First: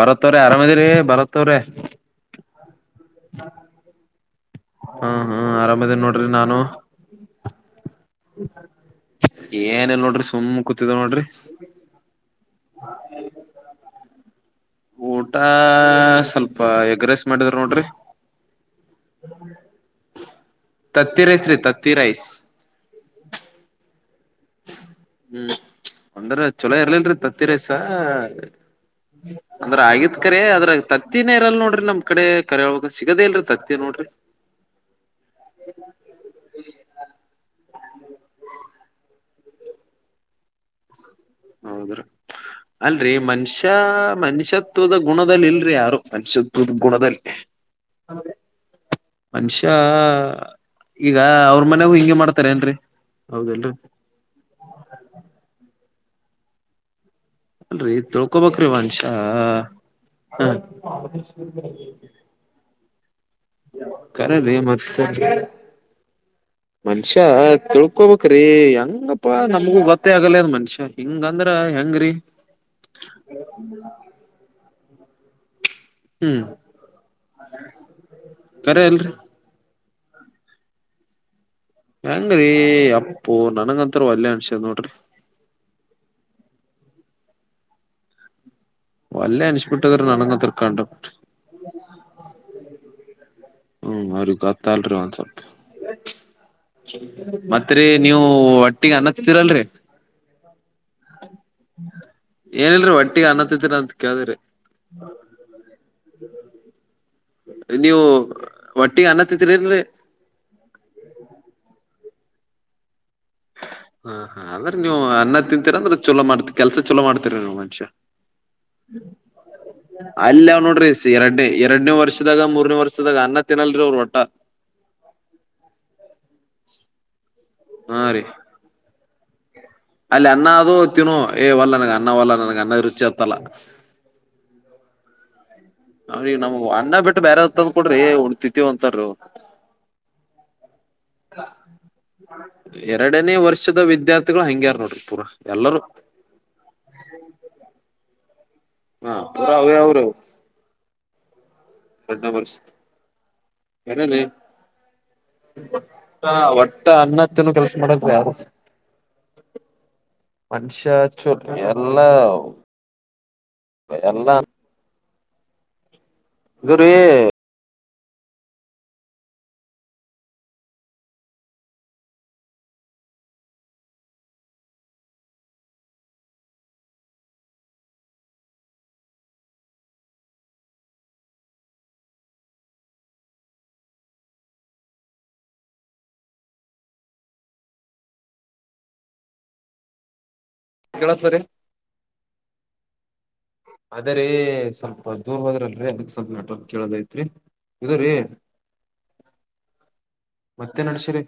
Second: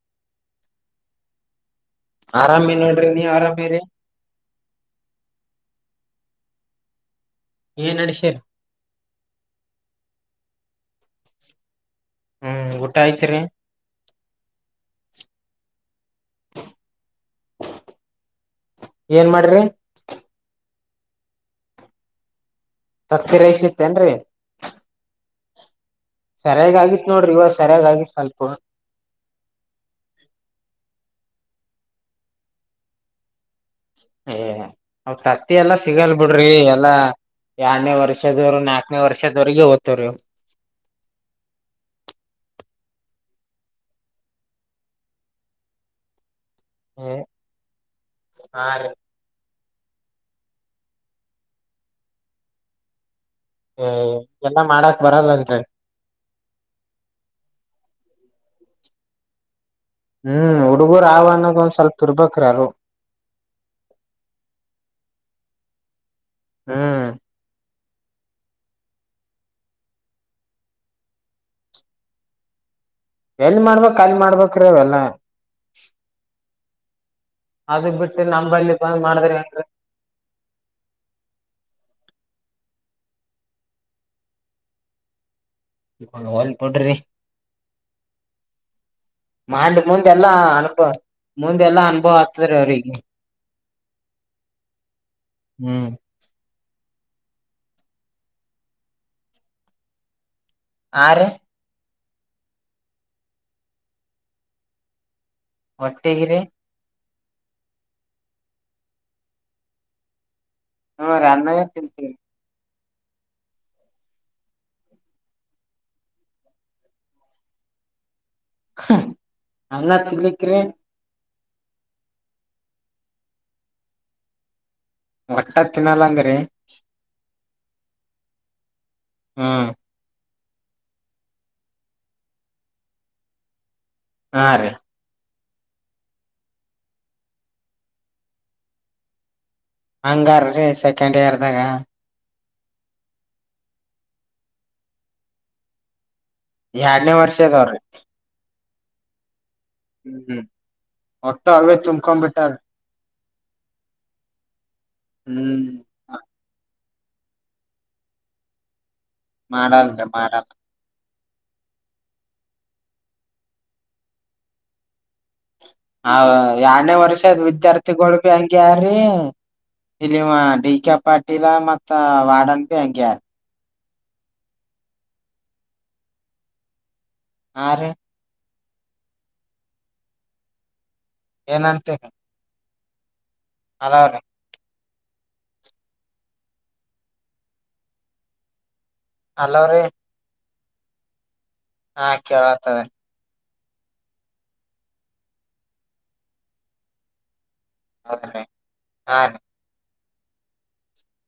ಭರತ್ ವರೇ ಆರಾಮದಿರೀ ಭರತ್ ಅವರೇ ಆರಾಮ್ ಇದಿನ್ ರೀ ನೀವ್ ಆರಾಮೆರಿ. ಅ ಅ ಆರಾಮ್ ಇದ್ದೀನ್ ನೋಡ್ರಿ ನಾನು. ಏನ್ ನಡಸಿರಿ ಏನಿಲ್ಲ ನೋಡ್ರಿ ಸುಮ್ಮ್ ಕೂತಿದ್ದೆ ನೋಡ್ರಿ. ಹ್ಮ್ ಊಟ ಆತ್ ರೀ ಊಟಾ ಸ್ವಲ್ಪ ಎಗ್ ರೈಸ್ ಮಾಡಿದ್ರ ನೋಡ್ರಿ. ಏನ್ ಮಾಡ್ರಿ ತತ್ತಿ ರೈಸ್ ರೀ ತತ್ತಿ ರೈಸ್. ತತ್ತಿ ರೈಸ್ ಇತ್ತೇನ್ ರೀ ಹ್ಮ್ ಅಂದ್ರೆ ಸರಿಯಾಗ ಚಲೋ ಆಗಿತ್ ಇರ್ಲಲ್ ರೀ ನೋಡ್ರಿ ತತ್ತಿ ಇವಾಗ ರೈಸ್ ಸರಿಯಾಗ ಆಗಿತ್ ಸ್ವಲ್ಪ ಅಂದ್ರೆ ಆಗಿತ್ ಕರಿ ಅದ್ರಗ ತತ್ ತಿನೆ ಇರಲ್ ನೋಡ್ರಿ ನಮ್ ಕಡೆ ಕರೆವಗ ಸಿಗದೇ ಇಲ್ ರೀ ತತ್ ಏ ಅವ ತತ್ತಿ ಎಲ್ಲಾ ಸಿಗಲ್ ಬಿಡ್ರಿ ಎಲ್ಲಾ ಎರಡನೇ ವರ್ಷದವರು ನಾಕನೇ ವರ್ಷದವರೆಗೆ ಹೊತ್ತರೀ ಅವು ಹೌದ್ರೀ ಅಲ್ರರಿ ಮನುಷ್ಯ ಮನುಷ್ಯತ್ವದ ಗುಣದಲ್ಲಿ ಇಲ್ರಿ ಯಾರು [unintelligible] ಗುಣದಲ್ಲಿ ಹಾ ರೀ ಮನುಷ್ಯ್ ಈ ಈಗ ಅವ್ರ ಮನ್ಯಾಗು ಹಿಂಗೆ ಮಾಡ್ತಾರೆ ಏನ್ರರಿ ಹೌದಲ್ರರಿ ಒ ಎಲ್ಲ ಮಾಡಾಕ್ ಬರಲ್ಲ ನ ಪ್ರರಿವಂಶ [unintelligible] ಹ್ಮ್ ಹುಡುಗೂರ ಆವರ್ ಅನ್ನೋದ ಒಂದ್ ಸ್ವಲ್ಪ ಇರ್ಬಕ್ರರು ಕರದ ಮತ್ತೆ [unintelligible] ಹ್ಮ್ ಮನುಷ್ಯ [unintelligible] ಅಕೋಬಕ್ ಹೆಂಗಪ್ಪಾ ನಮ್ಗೂ ಗೊತ್ತೇ ಆಗಲ್ಲ ಅಂದ್ ಮನಷ್ಯ ಹಿಂಗಂದ್ರೆ ಹೆಂಗ್ರೀ ಎಲ್ ಮಾಡ್ಬೇಕ್ ಅಲ್ ಮಾಡ್ಬೇಕ್ರೀ ಎಲ್ಲಾ ಹ್ಮ್ ಅದು ಬಿಟ್ಟು ನಮ್ಮಂಬಲ್ಲಿ ಕರೆ ಅಲ್ರಿ ಮಾಡಿದ್ರಂದೆ ಹೆಂಗ್ ರೀ ಅಪ್ಪು ನನಂಗಂತಾರು ವಲ್ಲೇ ಅನ್ಸದ್ ನೋಡ್ರಿ ಹೊಲ್ಬಿಡ್ರೀ ಒಲ್ಲೆ ಮಾಡ್ಲಿ ಅನ್ಸ್ಬಿಟ್ಟದ್ರ ಮುಂದೆಲ್ಲಾ ನನಗಂತರ ಕಂಡ ಅನುಭವ ಮುಂದೆಲ್ಲಾ ಅನುಭವ ಆಗ್ತದೆ ರೀ ಅವ್ರಿಗೆ ಹ್ಮ್ ಅವರಿಗೆ ಗೊತ್ತಾಗಲ್ರೀ ಒಂದ್ ಸ್ವಲ್ಪ ಹ್ಮ್ ಮತ್ ರೀ ನೀವು ಹೊಟ್ಟಿಗೆ ಅನ್ನ ತಿಂತಿರ ಇಲ್ಲ ರೀ ಆರೆ ಏನಿಲ್ಲ ರೀ ಹೊಟ್ಟಿಗೆ ಅನ್ನ ತಿಂತೀರ ಅಂತ ಕೇಳ್ದಿರಿ ಹೊಟ್ಟಿಗೆ ರೀ ನೀವು ಹೊಟ್ಟಿಗೆ ಅನ್ನ ತಿಂತಿರ ಇಲ್ರೀ ಹೂ ರಿ ಅನನ್ನೇ ತಿಂತೀವಿ. ಹ್ಮ್ಮ್ ಅಂದ್ರ ನೀವು ಅನ್ನ ತಿಂತೀರ ಅಂದ್ರ ಚಲೋ ಮಾಡ್ತಿ ಕೆಲ್ಸ ಚಲೋ ಮಾಡ್ತೀರ ನೀವ್ ಮನುಷ್ಯ. ಅನ್ನ ತಿನ್ಲಿಕ್ರಿ ಅಲ್ಯವ್ ನೋಡ್ರಿ ಸೇರಡ್ಡಿ ಎರಡ್ನೇ ವರ್ಷದಾಗ ಮೂರನೇ ವರ್ಷದಾಗ ಅನ್ನ ತಿನ್ನಲ್ರಿ ಅವರ ಒಟ್ಟ. ಒಟ್ಟ ತಿನ್ನಲ್ಲಂದ್ರಿ. ಹಾ ರೀ ಹಂ ಅಲ್ಲಿ ಅನ್ನ ಅದು ತಿನು ಏವಲ್ಲ ನನ್ಗ ಅನ್ನವಲ್ಲ ನನಗ ಅನ್ನ ರುಚಿ ಹತ್ತಲ್ಲ. ಹಾ ರಿ ಅವ್ರಿಗ್ ನಮ್ಗ ಅನ್ನ ಬಿಟ್ಟ ಬ್ಯಾರೆದ ತಂದುಕೊಡ್ರಿ ಉಣ ತಿತ್ತೀವ್ ಅಂತರವರು. ಹಂಗಾರ್ರಿ ಸೆಕೆಂಡ್ ಇಯರ್ದಾಗ. ಎರಡನೇ ವರ್ಷದ ವಿದ್ಯಾರ್ಥಿಗಳು ಹಂಗ್ಯಾರ್ ನೋಡ್ರಿ ಪೂರಾ ಎಲ್ಲರೂ. ಎರಡನೇ ವರ್ಷದವ್ರಿ ಹಾ ಪುರ ಅವೇ ಅವ್ರಿ ಅವು. ಎಲ್ಲಾ ಅವೇ ತುಂಬ್ಕೊಂಡ್ ಬಿಟ್ಟವ್. ಏನ ಲೇಟ್ ಹ್ಮ್ [unintelligible] ಒಟ್ಟ ಅನ್ನ ತಿನ್ನೋ ಕೆಲಸ ಮಾಡಲ್ಲ್ರಿ ಯಾರು. ಮಾಡಲ್ರಿ ಮಾಡಲ್ರಿ. ಚೂ ಎಲ್ಲಾ ಎಲ್ಲಾ ಹಾ ಇದುರೀ ಯಾಡ್ನೇ ವರ್ಷದ್ ವಿದ್ಯಾರ್ಥಿಗಳು ಬಿ ಹಂಗೆ ಹಾರಿ. ಇಲ್ಲಿ ಇವ ಡಿ ಕೆ ಪಾಟೀಲ ಮತ್ತ ವಾರ್ಡನ್ ಬಿ ಹಂಗೆ ಹಾರ. ಹಾರಿ. ಏನಂತರಿ. ಹಲೋ ರೀ. ಅಲೋರಿ. ಕೆಳೆತದ ರಿ. ಹಾ ಕೇಳತದ ರಿ. ಅದೇ ರಿ ಸ್ವಲ್ಪ ದೂರ್ ಹೋದ್ರಲ್ರಿ ಅದಕ್ ಸ್ವಲ್ಪ ನೆಟ್ವರ್ಕ್ ಕೇಳಲ್ ಹೋಯ್ತ್ರಿ. ಇದು ರೀ ಹೌದ್ರಿ ಹಾ ರೀ ಮತ್ತೇನ್ ನಡ್ಸಿರಿ.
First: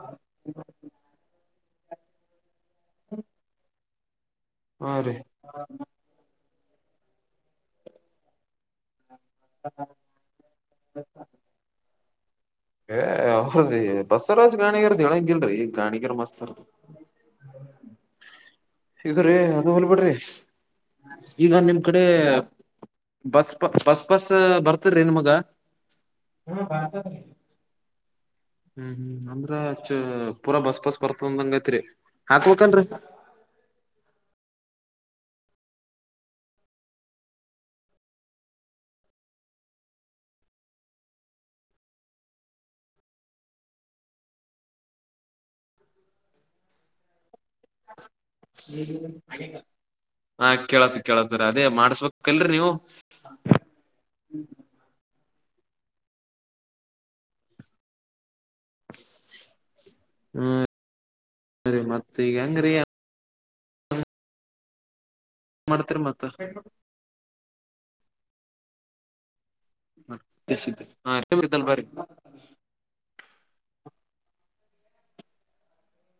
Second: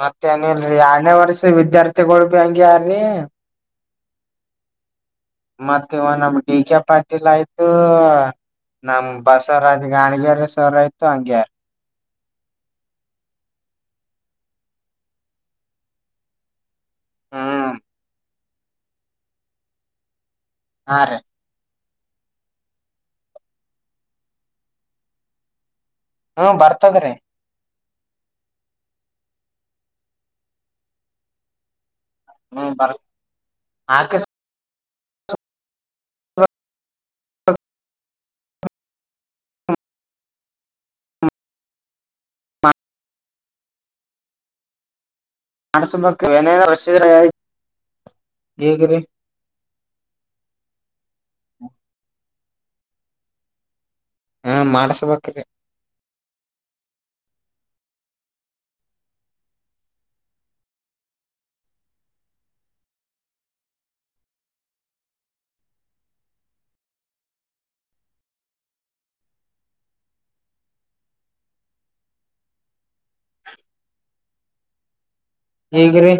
ಮತ್ತ ಏನಿಲ್ರಿ ಯಾಡ್ನೆ ವರ್ಷದ ವಿದ್ಯಾರ್ಥಿಗಳು ಬಿ ಹಂಗೆ ಹಾರೀ ಹಾ ರೀ. ಮತ್ತ ಇವ ನಮ್ ಡಿ ಕೆ ಪಾಟೀಲ್ ಆಯ್ತು ನಮ್ ಬಸವರಾಜ್ ಗಾಣಿಗೇರಿ ಸರ್ ಆಯ್ತು ಹಂಗೆ ಹಾರ್. ಏ ಅವ್ರದಿ ಬಸವರಾಜ್ ಗಾಣಿಗರದ ಹೇಳಂಗಿಲ್ರಿ ಗಾಣಿಗಿರ್ ಮಸ್ತ್ ಹರಾ. ಹ್ಮ್ ಇದು ರೀ ಅದು ಹೊಲ್ಬಿಡ್ರಿ ಹಾ ರೀ ಈಗ ನಿಮ ಕಡೆ ಬಸ್ ಪಾ ಬಸ್ ಪಾಸ್ ಬರ್ತದ್ರೀ ನಿಮಗ. ಹ್ಮ ಬರ್ತದ್ರಿ. ಹ್ಮ್ ಹ್ಮ್ ಅಂದ್ರ ಅಚ್ಚ ಪೂರಾ ಬಸ್ ಪಾಸ್ ಬರ್ತದ ಅಂದಗಾಯ್ತ್ರಿ. ಹ್ಮ್ ಬರ್ ಹಾಗಕ [unintelligible] [unintelligible] ಈಗ್ರಿ ಹಾ ಕೇಳತ್ ಕೇಳತ್ರಿ ಅದೇ ಮಾಡಿಸಬೇಕ. ಕಲ್ರಿ ನೀವು. ಹ ಮಾಡಸ್ಬೇಕ್ರರಿ ಹು ಸರಿ ಮತ್ತಿ ಈಗ ಹೆಂಗರಿ ಮಾಡ್ತರಿ ಮತ್ತ. [unintelligible] ಹೇಗ್ರಿ.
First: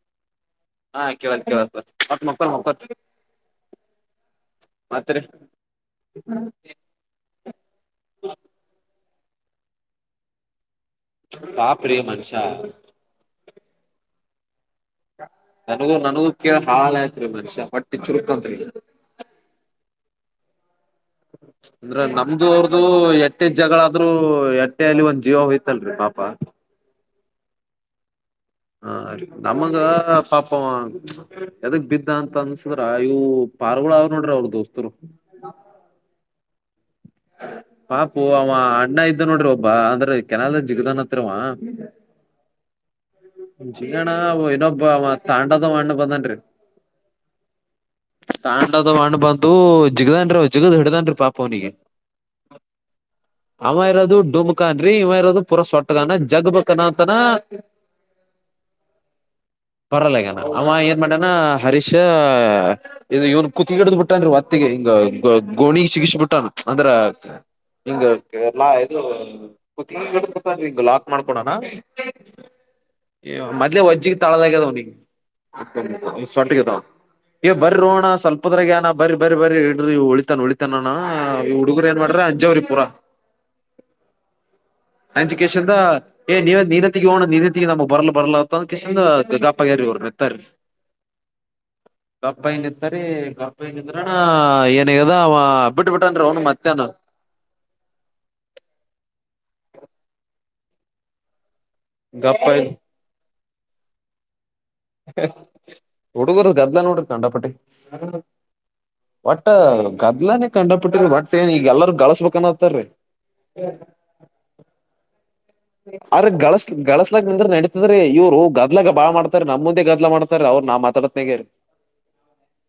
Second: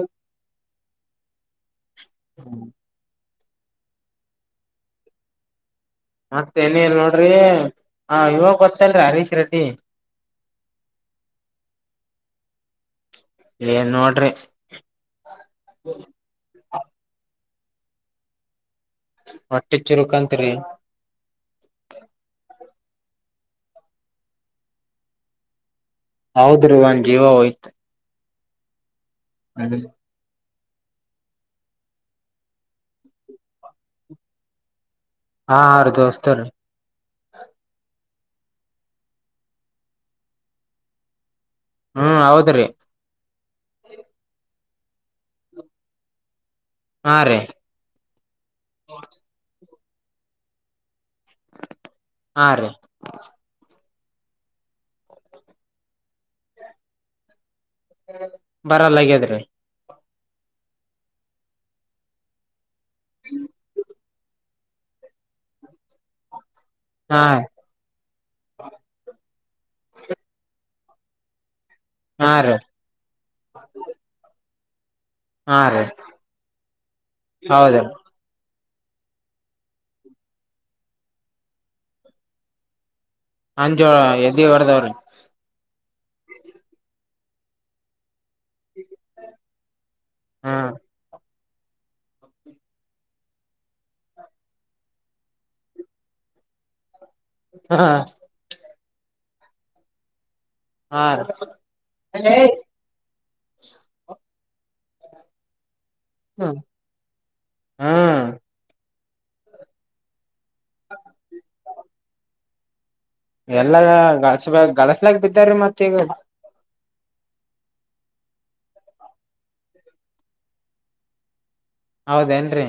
ಹಾ ಕೇಳತ್ ಕೇಳತದ ಮತ್ತ ಮೊಕ್ಕೊರಿ ಮೊಕ್ಕೊರಿ ಮತ್ರಿ. ಮತ್ತ ಏನೂ ಇಲ್ಲ ನೋಡ್ರಿ ಆ ಇವಾಗ ಗೊತ್ತಲ್ರಿ ಹರೀಶ್ ರೆಡ್ಡಿ. ಪಾಪ್ರಿ ಮನ್ಶ್ಯಾ. ಏನ್ ನೋಡ್ರಿ. ನನಗೂ ನನಗೂ ಕೇಳ ಹಳಾಳ ಆಯತ್ರಿ ಮನುಷ್ಯ ಹೊಟ್ಟಿ ಚುರುಕಂತ್ರಿ. ಹೊಟ್ಟಿ ಚುರುಕಂತರಿ. ಪ್ಚ್ ಅಂದ್ರ ನಮ್ಮದು ಅವ್ರದು ಎಟ್ಟೆ ಜಗಳಾದ್ರರು ಎಟ್ಟೆ ಅಲ್ಲಿ ಒಂದ್ ಜೀವ ಹೋಯ್ತ ಗತಲ್ಲರಿ ಪಾಪ ಜೀವಾ ಹೋಯ್ತ ಹಾ ರಿ ನಮಗ ಪಾಪ ಹು ಪ್ಚ್ ಎದಕ್ ಬಿದ್ದ ಅಂತ ಅನ್ಸಿದ್ರ ಇವು ಪಾರಿವಳಾ ಅವ್ರರು ನೋಡ್ರಿ ಅವರು ದೋಸ್ತರುವು ಹಾ ರಿ ದೋಸ್ತ ಟಕ್ ಪಾಪು ಅವ ಅಣ್ಣಾ ಇದ್ದ ನೋಡ್ರಿ ಒಬ್ಬ ಅಂದ್ರೆ ಕೆನಾಲದಾಗ ಜಿಗದಾನತ್ರಿ ಅವಾ ಹಾ ಹೌದರಿ ಜಿಗಣ ಇನೋಬ್ಬವಾ ತಾಂಡದವ ಅಣ್ಣ ಬಂದಾನಡ್ರಿ ಹಾ ರೀ ತಾಂಡಾದವ ಅಣ್ಣ ಬಂದು ಜಿಗದಾನಡ್ರಿ ಅವ ಜಿಗದ ಹಿಡದಾನಡ್ರಿ ಪಾಪ ಅವನಿಗೆ ಹಾ ರಿ ಇದು ಡುಮಕಾಂಡ್ರಿ ಇವ ಇರೋದು ಪೂರ ಸೊಟ್ಟದಾನ ಜಗ್ಬೇಬೇಕ ಅನ್ನಾಕತ್ತಾನ ಹು ಬರಲ್ಲಗ್ಯದ್ರಿ ಬರಲ್ಲ ಅಗಾನ ಅವ ಏನ್ ಮಾಡ್ಯಾನ ಹರೀಶ್ ಇದು ಇವನ್ ಕೂತಗಿ ಬಿಟ್ಟ ಬಿಟ್ಟನಡ್ರಿ ಓತ್ತಿಗೆ ಹಿಂಗ ಗೋಣಿ ಸಿಗಸಿ ಬಿಟ್ಟಾನ ಅಂದ್ರ ಹಾ ಇಗ ಕೇರಳಾ ಇದು ಕುತ್ತಗಿಗೆ ಹಿಡದ ಬಿದ್ದಾರಿ ಮಾಡ್ಕೊಡಾನಾ ಹಾ ರೀ ಮೊದ್ಲೇ ಒಜ್ಜಿಗೆ ತೆಳದಾಗ್ಯದ ಅವನಿಗೆ ಹಾ ರೀ ಹೊಕ್ಕೇನಿ ಸಣ್ಣಗಿದ್ದಾವ ಈ ಬರ ಹೌದ ಅಣ್ಣಾ ಸ್ವಲ್ಪ ನಮ್ಮದ್ರಾಗನ ಬರಿ ಬರಿ ಬರರಿ ಇಡ್ರಿ ಉಳಿತಾನನ್ ಉಳಿತಾನಾನ ಈ ಹುಗರು ಏನ್ ಮಾಡವರ ಅಂಜಾವರಿ ಪುರಾ ಅಂಜೋಳಾ ಎದಿ ವಡದಾವರಿ ಎ ನಿನ ನಿನ ತಗಿಯೋ ಅಣ್ಣಾ ನಿನ ತಗಿ ನಮ್ಮಗ ಬರಲ್ಲಾ ಬರಲ್ಲಾ ಅದ್ ಅಂದಕೇಶಿದ ಗಪ್ಪಆಗ್ಯಾರಿ ಇವರ ಬಿದ್ದರರಿ ಹ್ಮ್ ಗಪ್ಪಆಗಿನಿತ್ತಾರಿ ಗಪ್ಪಆಗಿ ನಿಂದ್ರನ ಏನಾಗೇದ ಅವಾ ಬಿಟ್ಟ ಬಿಟ್ಟ ಟ್ಟಾನಡ್ರಿ ಅವನು ಮತ್ತೆ ಏನು ಹಾ ಪ್ಚ್ ಟಕ್ ಹಾ ರಿ ಗಪ್ಪ ಇದ್ದ ಹಕ್ ಹುಡುಗುರು ಗದ್ಲ ನೋಡು ಗಂಡಪಟ್ಟಿ ಹ ಹ್ಮ್ ಒಟ್ಟ ಗದ್ಲಾನೇ ಕಂಡಪಿಟ್ಟ್ರಿ ಒಟ್ಟ ಏನ್ ಈಗ ಎಲ್ಲಾರ ಗಳಸ್ಬೇಕನ್ನಾಕತ್ತಾರಿ ಎಲ್ಲಾ ಗಾಡ್ಸಬ್ಯಾಕ್ ಗಡಾಸ್ಯಾಕೆ ಆರ್ ಗಳಸ್ಲಿ ಗಳಸ್ಲಿ ಬಗ್ಗಿ ನಿಂದ್ರ ನಡೀತದ್ರಿ ಇವ್ರು ಗದ್ಲಗ ಬಾಳ ಮಾಡತಾರೆ ನಮ್ಮ ಮುಂದೆ ಗದ್ಲ ಮಾಡ್ತಾರೆ ಅವ ನಾ ಮಾತಾಡವತ್ತ್ಯಗ ಹೌದೇನ್ರಿ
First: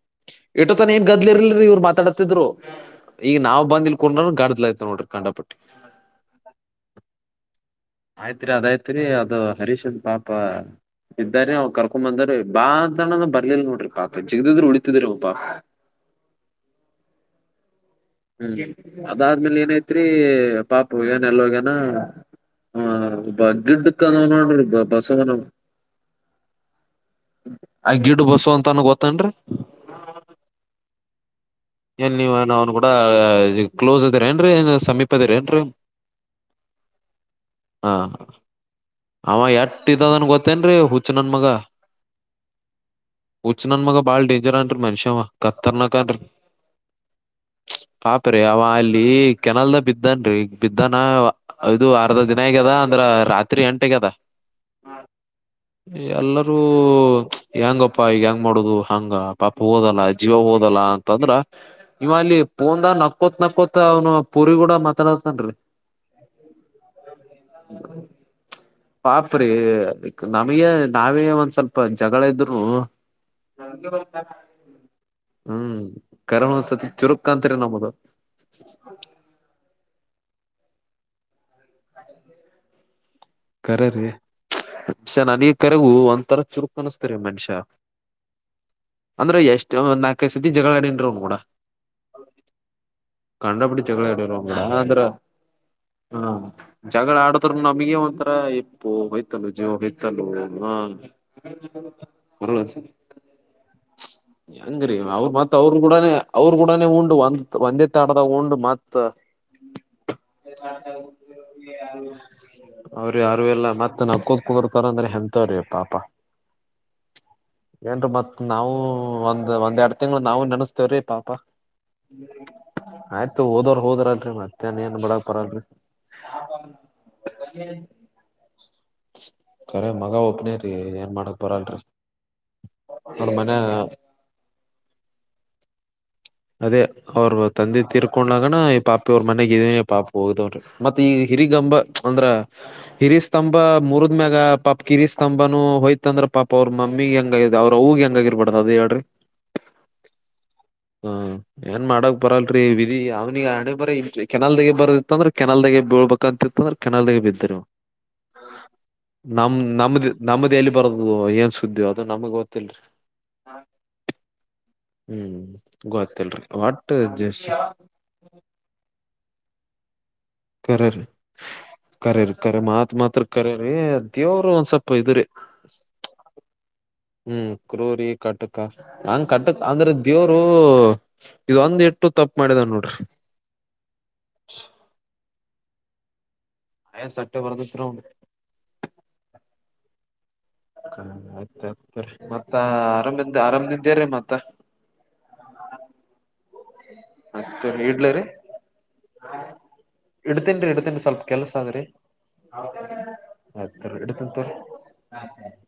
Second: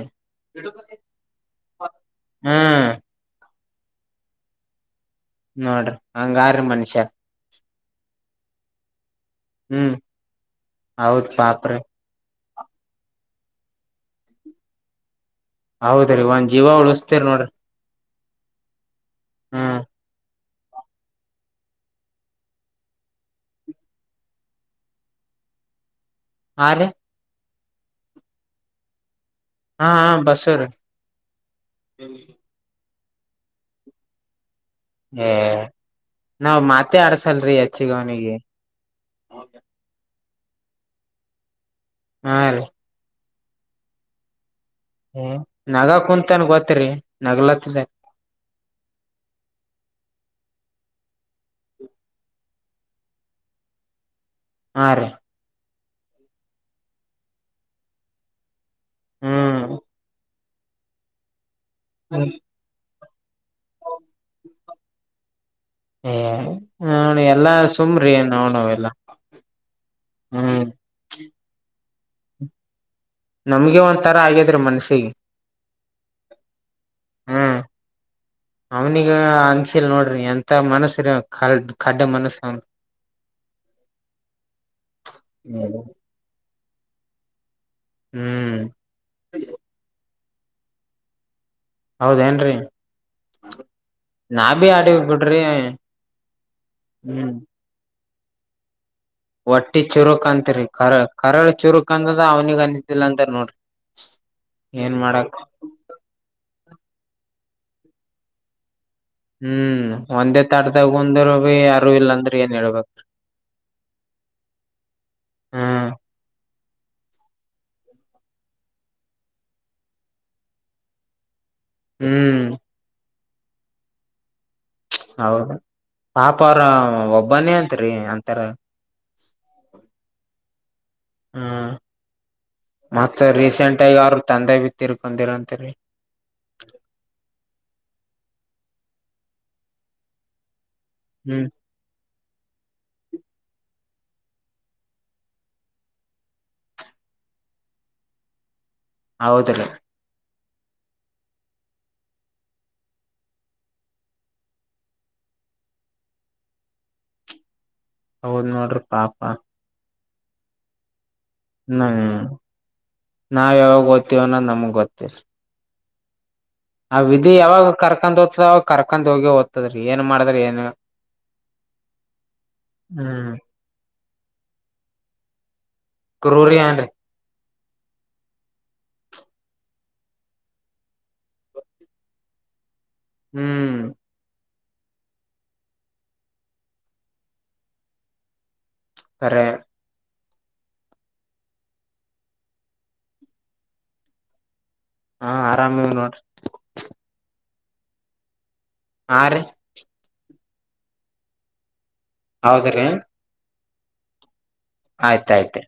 ಎಟೋತಾನಾ ಏನ್ ಗದ್ಲಿ ಇರ್ಲ್ರಿರಿ ಇವ್ರು ಮಾತಾಡತಿದ್ರು ಹ್ಮ್ ಈಗ ನಾವು ಬಂದಿಲ್ ಕುಂಡ್ರೋನ್ ಗಡ್ದಜಲಿ ಆಯತ ನೋಡ್ರಿ ಕಂಡಪಟ್ಟಿ ನೋಡ್ರಿ ಹಂಗಾರ ಮನುಷ್ಯ ಆಯ್ತ್ರಿ ಅದಾಯ್ತ್ರಿ ಅದು ಹ್ಮ್ ಹರೀಶನ ಪಾಪ ಹೌದ್ ಅವ್ ಪಾಪ್ರಿ ಕರ್ಕೊಂಡ್ ಬಂದಾರಿ ಬಾ ಅಂತಾನಂದ ಬರ್ಲಿಲ್ಲ ನೋಡ್ರಿ ಪಾಪ ಜಿಗದಿದ್ ಉಳಿತಿದ್ರು ಹೌದ್ರಿ ಒಂದ ಜೀವ ಉಳಸ್ತೇರಿ ನೋಡ್ರಿ. ಹ್ಮ್ ಅದಾದ್ಮೇಲೆ ಹ್ಮ್ ಏನೈತ್ರಿ ಪಾಪು ಏನ ಎಲ್ಲೋಗನ ಹೂಆ ಬಗ್ಗಿದ್ದಕ್ ನೋ ನೋಡ್ರಿ ಬಸ್ಸವನು ಹಾ ರಿ ಅಲ್ಲಿ ಗಿಡ್ಡ ಬಸ್ಸು ಅಂತನ ಗೊತ್ತನಡ್ರಿ ಹಾ ಹಾ ಬಸ್ಯಾರಿ ಏಲ್ಲಿ ನೀವೆನ್ ಅವ್ನು ಕೂಟಾಗ ಕ್ಲೋಸ್ ಅದಿರೆಡ್ರಿ ಏನ್ ಸಮೀಪ ಹು ಅದಿರ ಏನ್ರೀ ನಾವ್ ಮಾತೆ ಆಡ್ಸಲಡ್ರಿ ಹೆಚ್ಚಿಗೆ ಹಾ ಅವನಿಗೆ ಅವ ಎಟ್ಟ ಇದ್ದದನ್ ಗೊತ್ತೇನ್ರಿ ಹುಚ್ಚ ನನ್ ಮಗಾ ಹಾ ರೀ ಹಚ್ಚ ನನ್ನ ಮಗಾ ಬಾಳ ಡೇಂಜರ್ ಅನ್ರಿ ಮನುಷ್ಯ ನಗ ಕತ್ತರ್ನಕ ಅನ್ರಿ ಕುಂತನ್ ಗೊತ್ರಿ ನಗ್ಲತ್ತದ ಪಾಪ್ರೀ ಅವ ಅಲ್ಲಿ ಕೆನಲ್ದ ಬಿದ್ದ ಬಿದ್ದನ ಈಗ ಬಿದ್ದಾನ ಇದು ಅರ್ಧ ದಿನ ಆಗ್ಯದ ಅಂದ್ರ ರಾತ್ರಿ ಎಂಟಗ ಅದ. ಆ ರಿ. ಎಲ್ಲರೂ ಹೆಂಗಪ್ಪಾ ಈಗ ಹೆಂಗ್ ಮಾಡುದು. ಹಂಗ ಪಾಪ ಹ್ಮ್ ಹಓದಲ್ಲ ಜೀವ ಹಓದಲ್ಲ ಅಂತಂದ್ರ ಇವಾ ಅಲ್ಲಿ ಪೋಂದಗ. ಹಕೋತ್ ನಕೋತ್ ಅವ್ನು ಪೂರಿ ಗೂಡ ಮಾತಾಡತನ್ರಿ. ಹ ಎಲ್ಲಾ ಸುಮ್ರಿ ನೋ ಪಾಪ್ರಿ ಅ ಹ್ಮ್ ನಮಗೆ ನಾವೇ ಒಂದ್ ಸ್ವಲ್ಪ ಜಗಳ ಇದ್ರು. ನಮ್ಗೆ ಒಂಥರಾ ಆಗ್ಯಿದ್ರಿ ಮನ್ಸಿಗೆ. ಕರಳು ಒಂದ್ಸತಿ ಚುರುಕ್ ಅಂತರಿ ಹ್ಮ್ ನಮ್ಮದು. ಅವ್ನಿಗ ಅನ್ಸಿಲ್ ನೋಡ್ರಿ ಎಂತ ಮನಸರ ಕಡ್ ಮನಸ್ಸ. ಕರ ರೀ ಮನುಷ್ಯ ನನಗೆ ಕರಗೂ ಒಂದ ತರ ಚುರುಕ್ ಅನಿಸತರಿ ಮನುಷ್ಯ. ಹ್ಮ್ ಅಂದ್ರೆ ಎಷ್ಟ ಒಂದ ನಾಕೈ ಸತಿ ಜಗಳಾಡನ್ರು ಕೂಡ. ಹೌದ ಏನ್ರಿ. ಕಂಡಪಿಡಿ ಜಗಳ ಅಡಿವಿ [unintelligible] ಅಂದ್ರೆ. ಬಿಡ್ರಿ ಹಾ ಜಗಳ ಹ್ಮ್ ಆಡದರು ನಮಗೆ ಒಂಥರ. ಹೊಯ್ತಲು ಜೀವ ಒಟ್ಟಿ ಚುರುಕ್ ಹೊಯ್ತಲು ಕಂತರಿ ಹ ಕರ ಕರಳ ಚುರುಕ್ಂದದ ಮರಳ ಅವ್ನಿಗೆ ಅಂದಿದ್ದಿಲ್ಲ ಅಂದ ನೋಡ್ರಿ. ಹೆಂಗ್ರೀ ಏನ್ ಅವ್ರರು ಮಾಡಕ್ ಮತ್ತ ಅವರು ಕೂಡನೆ ಅವರು ಕೂಡ. [unintelligible] ಒ ಒಂದೇ ತಡದ ಉಂಡು ಮತ್ತ. ಹ್ಮ್ ಒಂದೇ ತಡದಗಂದರು ಭ ಯಾರೂ ಇಲ್ಲ ಅಂದ್ರೆ ಏನ್ ಹೇಳ್ಬೇಕು. ಅವ್ರಿ ಯಾರು ಎಲ್ಲ ಮತ್ತ ನಕ್ಕೊಂಡ ಕುೂರ್ತಾರ ಅಂದ್ರೆ ಎಂಥವ್ರು ಹ್ಮ್ ಪಾಪ. ಏನ್ರಿ ಮತ್ತ್ ನಾವು ಒಂದ್ ಒಂದ್ೆರಡ್ ತಿಂಗಗಳು ನಾವವು ನೆನಸ್ತೇವ್ರೀ ಪಾಪ ಹ್ಮ್ ಆಯ್ತು ಹದೋ ಹೋದ್ರನ್ ಮತ್ ಹೌದ ಪಾಪ ಅವ್ರ ಒಬ್ಬನೇ ಅತ್ರಿ ಅಂತಾರ ಖರ ಮಗ ಒಪ್ನೇರಿ ಏನ್ ಮಾಡಕ್ ಹ್ಮ್ ಬರಲ್ರರಿ. ಮತ್ತ ಅವ್ರ ಮನ್ಯಾಗ ರೀಸೆಂಟ್ ಆಗಿ ಅವ್ರ ತಂದೆ ಬಿ ತಿರ್ಕೊಂಡಿರಂತರಿ ಅದೇ ಅವ್ರ [unintelligible] ತಿರ್ಕೊಂಡಾಗನ ಈ ಪಾಪಿ ಅವ್ರ ಮನೆಗ ಇದೀನಿ ಪಾಪು. [unintelligible] ಮತ್ತೆ ಈ ಹ್ಮ್ ಹಿರಿಗಂಬ ಅಂದ್ರ ಹಿರಿ ಸ್ತಂಭ ಮೂರು. ಮ್ಯಾಗ ಪಾಪ [unintelligible] ಕಿ ಸ್ತಂಭನು ಹೋಯ್ತ ಅಂದ್ರ ಪಾಪ ಅವ್ರ ಮಮ್ಮಿ ಗೆ ಹೆಂಗ ಇ ಅವ್ರರುೂಗೆ [unintelligible] ಹೆಂಗಾಗಿ ಇರ್ಬಾರ್ದದು ಅದು ಎರಡು ಹೌದ ರೀ. ಹಾ ಏನ್ ಮಾಡಕ್ ಬರಲ್ರರಿ ವಿಧಿ ಅವ್ನಿಗೆ ಹಣೆ ಬರ ಕೆನಲ್ದಾಗೆ ಬರದಿತ್ತ ಅಂದ್ರೆ ಕೆನಲ್ದಾಗ. ಬೀಳ್ಬೇಕಂತತ್ತಂದ್ರೆ ಕೆನಲ್ದಾಗ ಬಿದ್ದರು. ಹೌದ್ ನೋಡ್ರಿ ಪಾಪ. ನಮ್ಮ್ದ ಎಲ್ಲಿ ಬರದು ಏನ್ ಸುದ್ದಿ ಅದು ಹ್ಮ್ ನಮ್ಗ್ ಗೊತ್ತಲ್ರಿ. ನಾವ್ ಯಾವಾಗ ಓದ್ತಿವ ಅನ್ನೋದ್ ನಮಗ್ ಗೊತ್ತಿಲ್ಲ ಹ್ಮ್ ಗೋತ್ತಲ್ರಿ. ಆ ವಿಧಿ ಯಾವಾಗ ಕರ್ಕೊಂಡ್ ಹೋಗ್ತದೋ ಅವಾಗ ಕರ್ಕೊಂಡ್ ಹೋಗೆ ಹೋಗ್ತದ್ತದ್ರೀ. ಕಖರರಿ ಕಖರಿರಿ ಕಖರೆ ಮಾತ್ ಮಾತ್ರ ಹ್ಮ್ ಕರೆರಿ. ದೇವರು ಒಂದ್ ಸ್ವಲ್ಪ ಇದು ರಿ. ಕ್ರೂರಿ [unintelligible] ಹ್ಮ್ ಕ್ರೂರಿ ಕಟಕ ನಂಗ ಕಟಕ್ ಅಂದ್ರೆ ದೇವ್ರು ಇದ ಒಂದ್ ಇಟ್ಟು ತಪ್ಪು. [unintelligible] ನೋಡ್ರರಿ ಹ್ಮ್ [inaudible] [unintelligible] ಕರೆ. [unintelligible] ಮತ್ತ ಆರಾಮಿಂದ ಆರಾಮದಿದ್ದಾರೀ ಮತ್ತ. ಹಾ ಆರಾಮಿವ್ ನೋಡ್ರಿ ಮತ್ತೆ ಇಡ್ಲರಿ. ಆರೆ ಇಡ್ತನ್ ಇಡ್ತೀನಿ ಸ್ವಲ್ಪ ಕೆಲ್ಸ ಆದ್ರಿ ಹೌದ್ರಿ ಆಯ್ತು ಇಡ್ತಿನ್ ತಗೊಳ್ಳಿ. ಆಯ್ತಾಯ್ತು.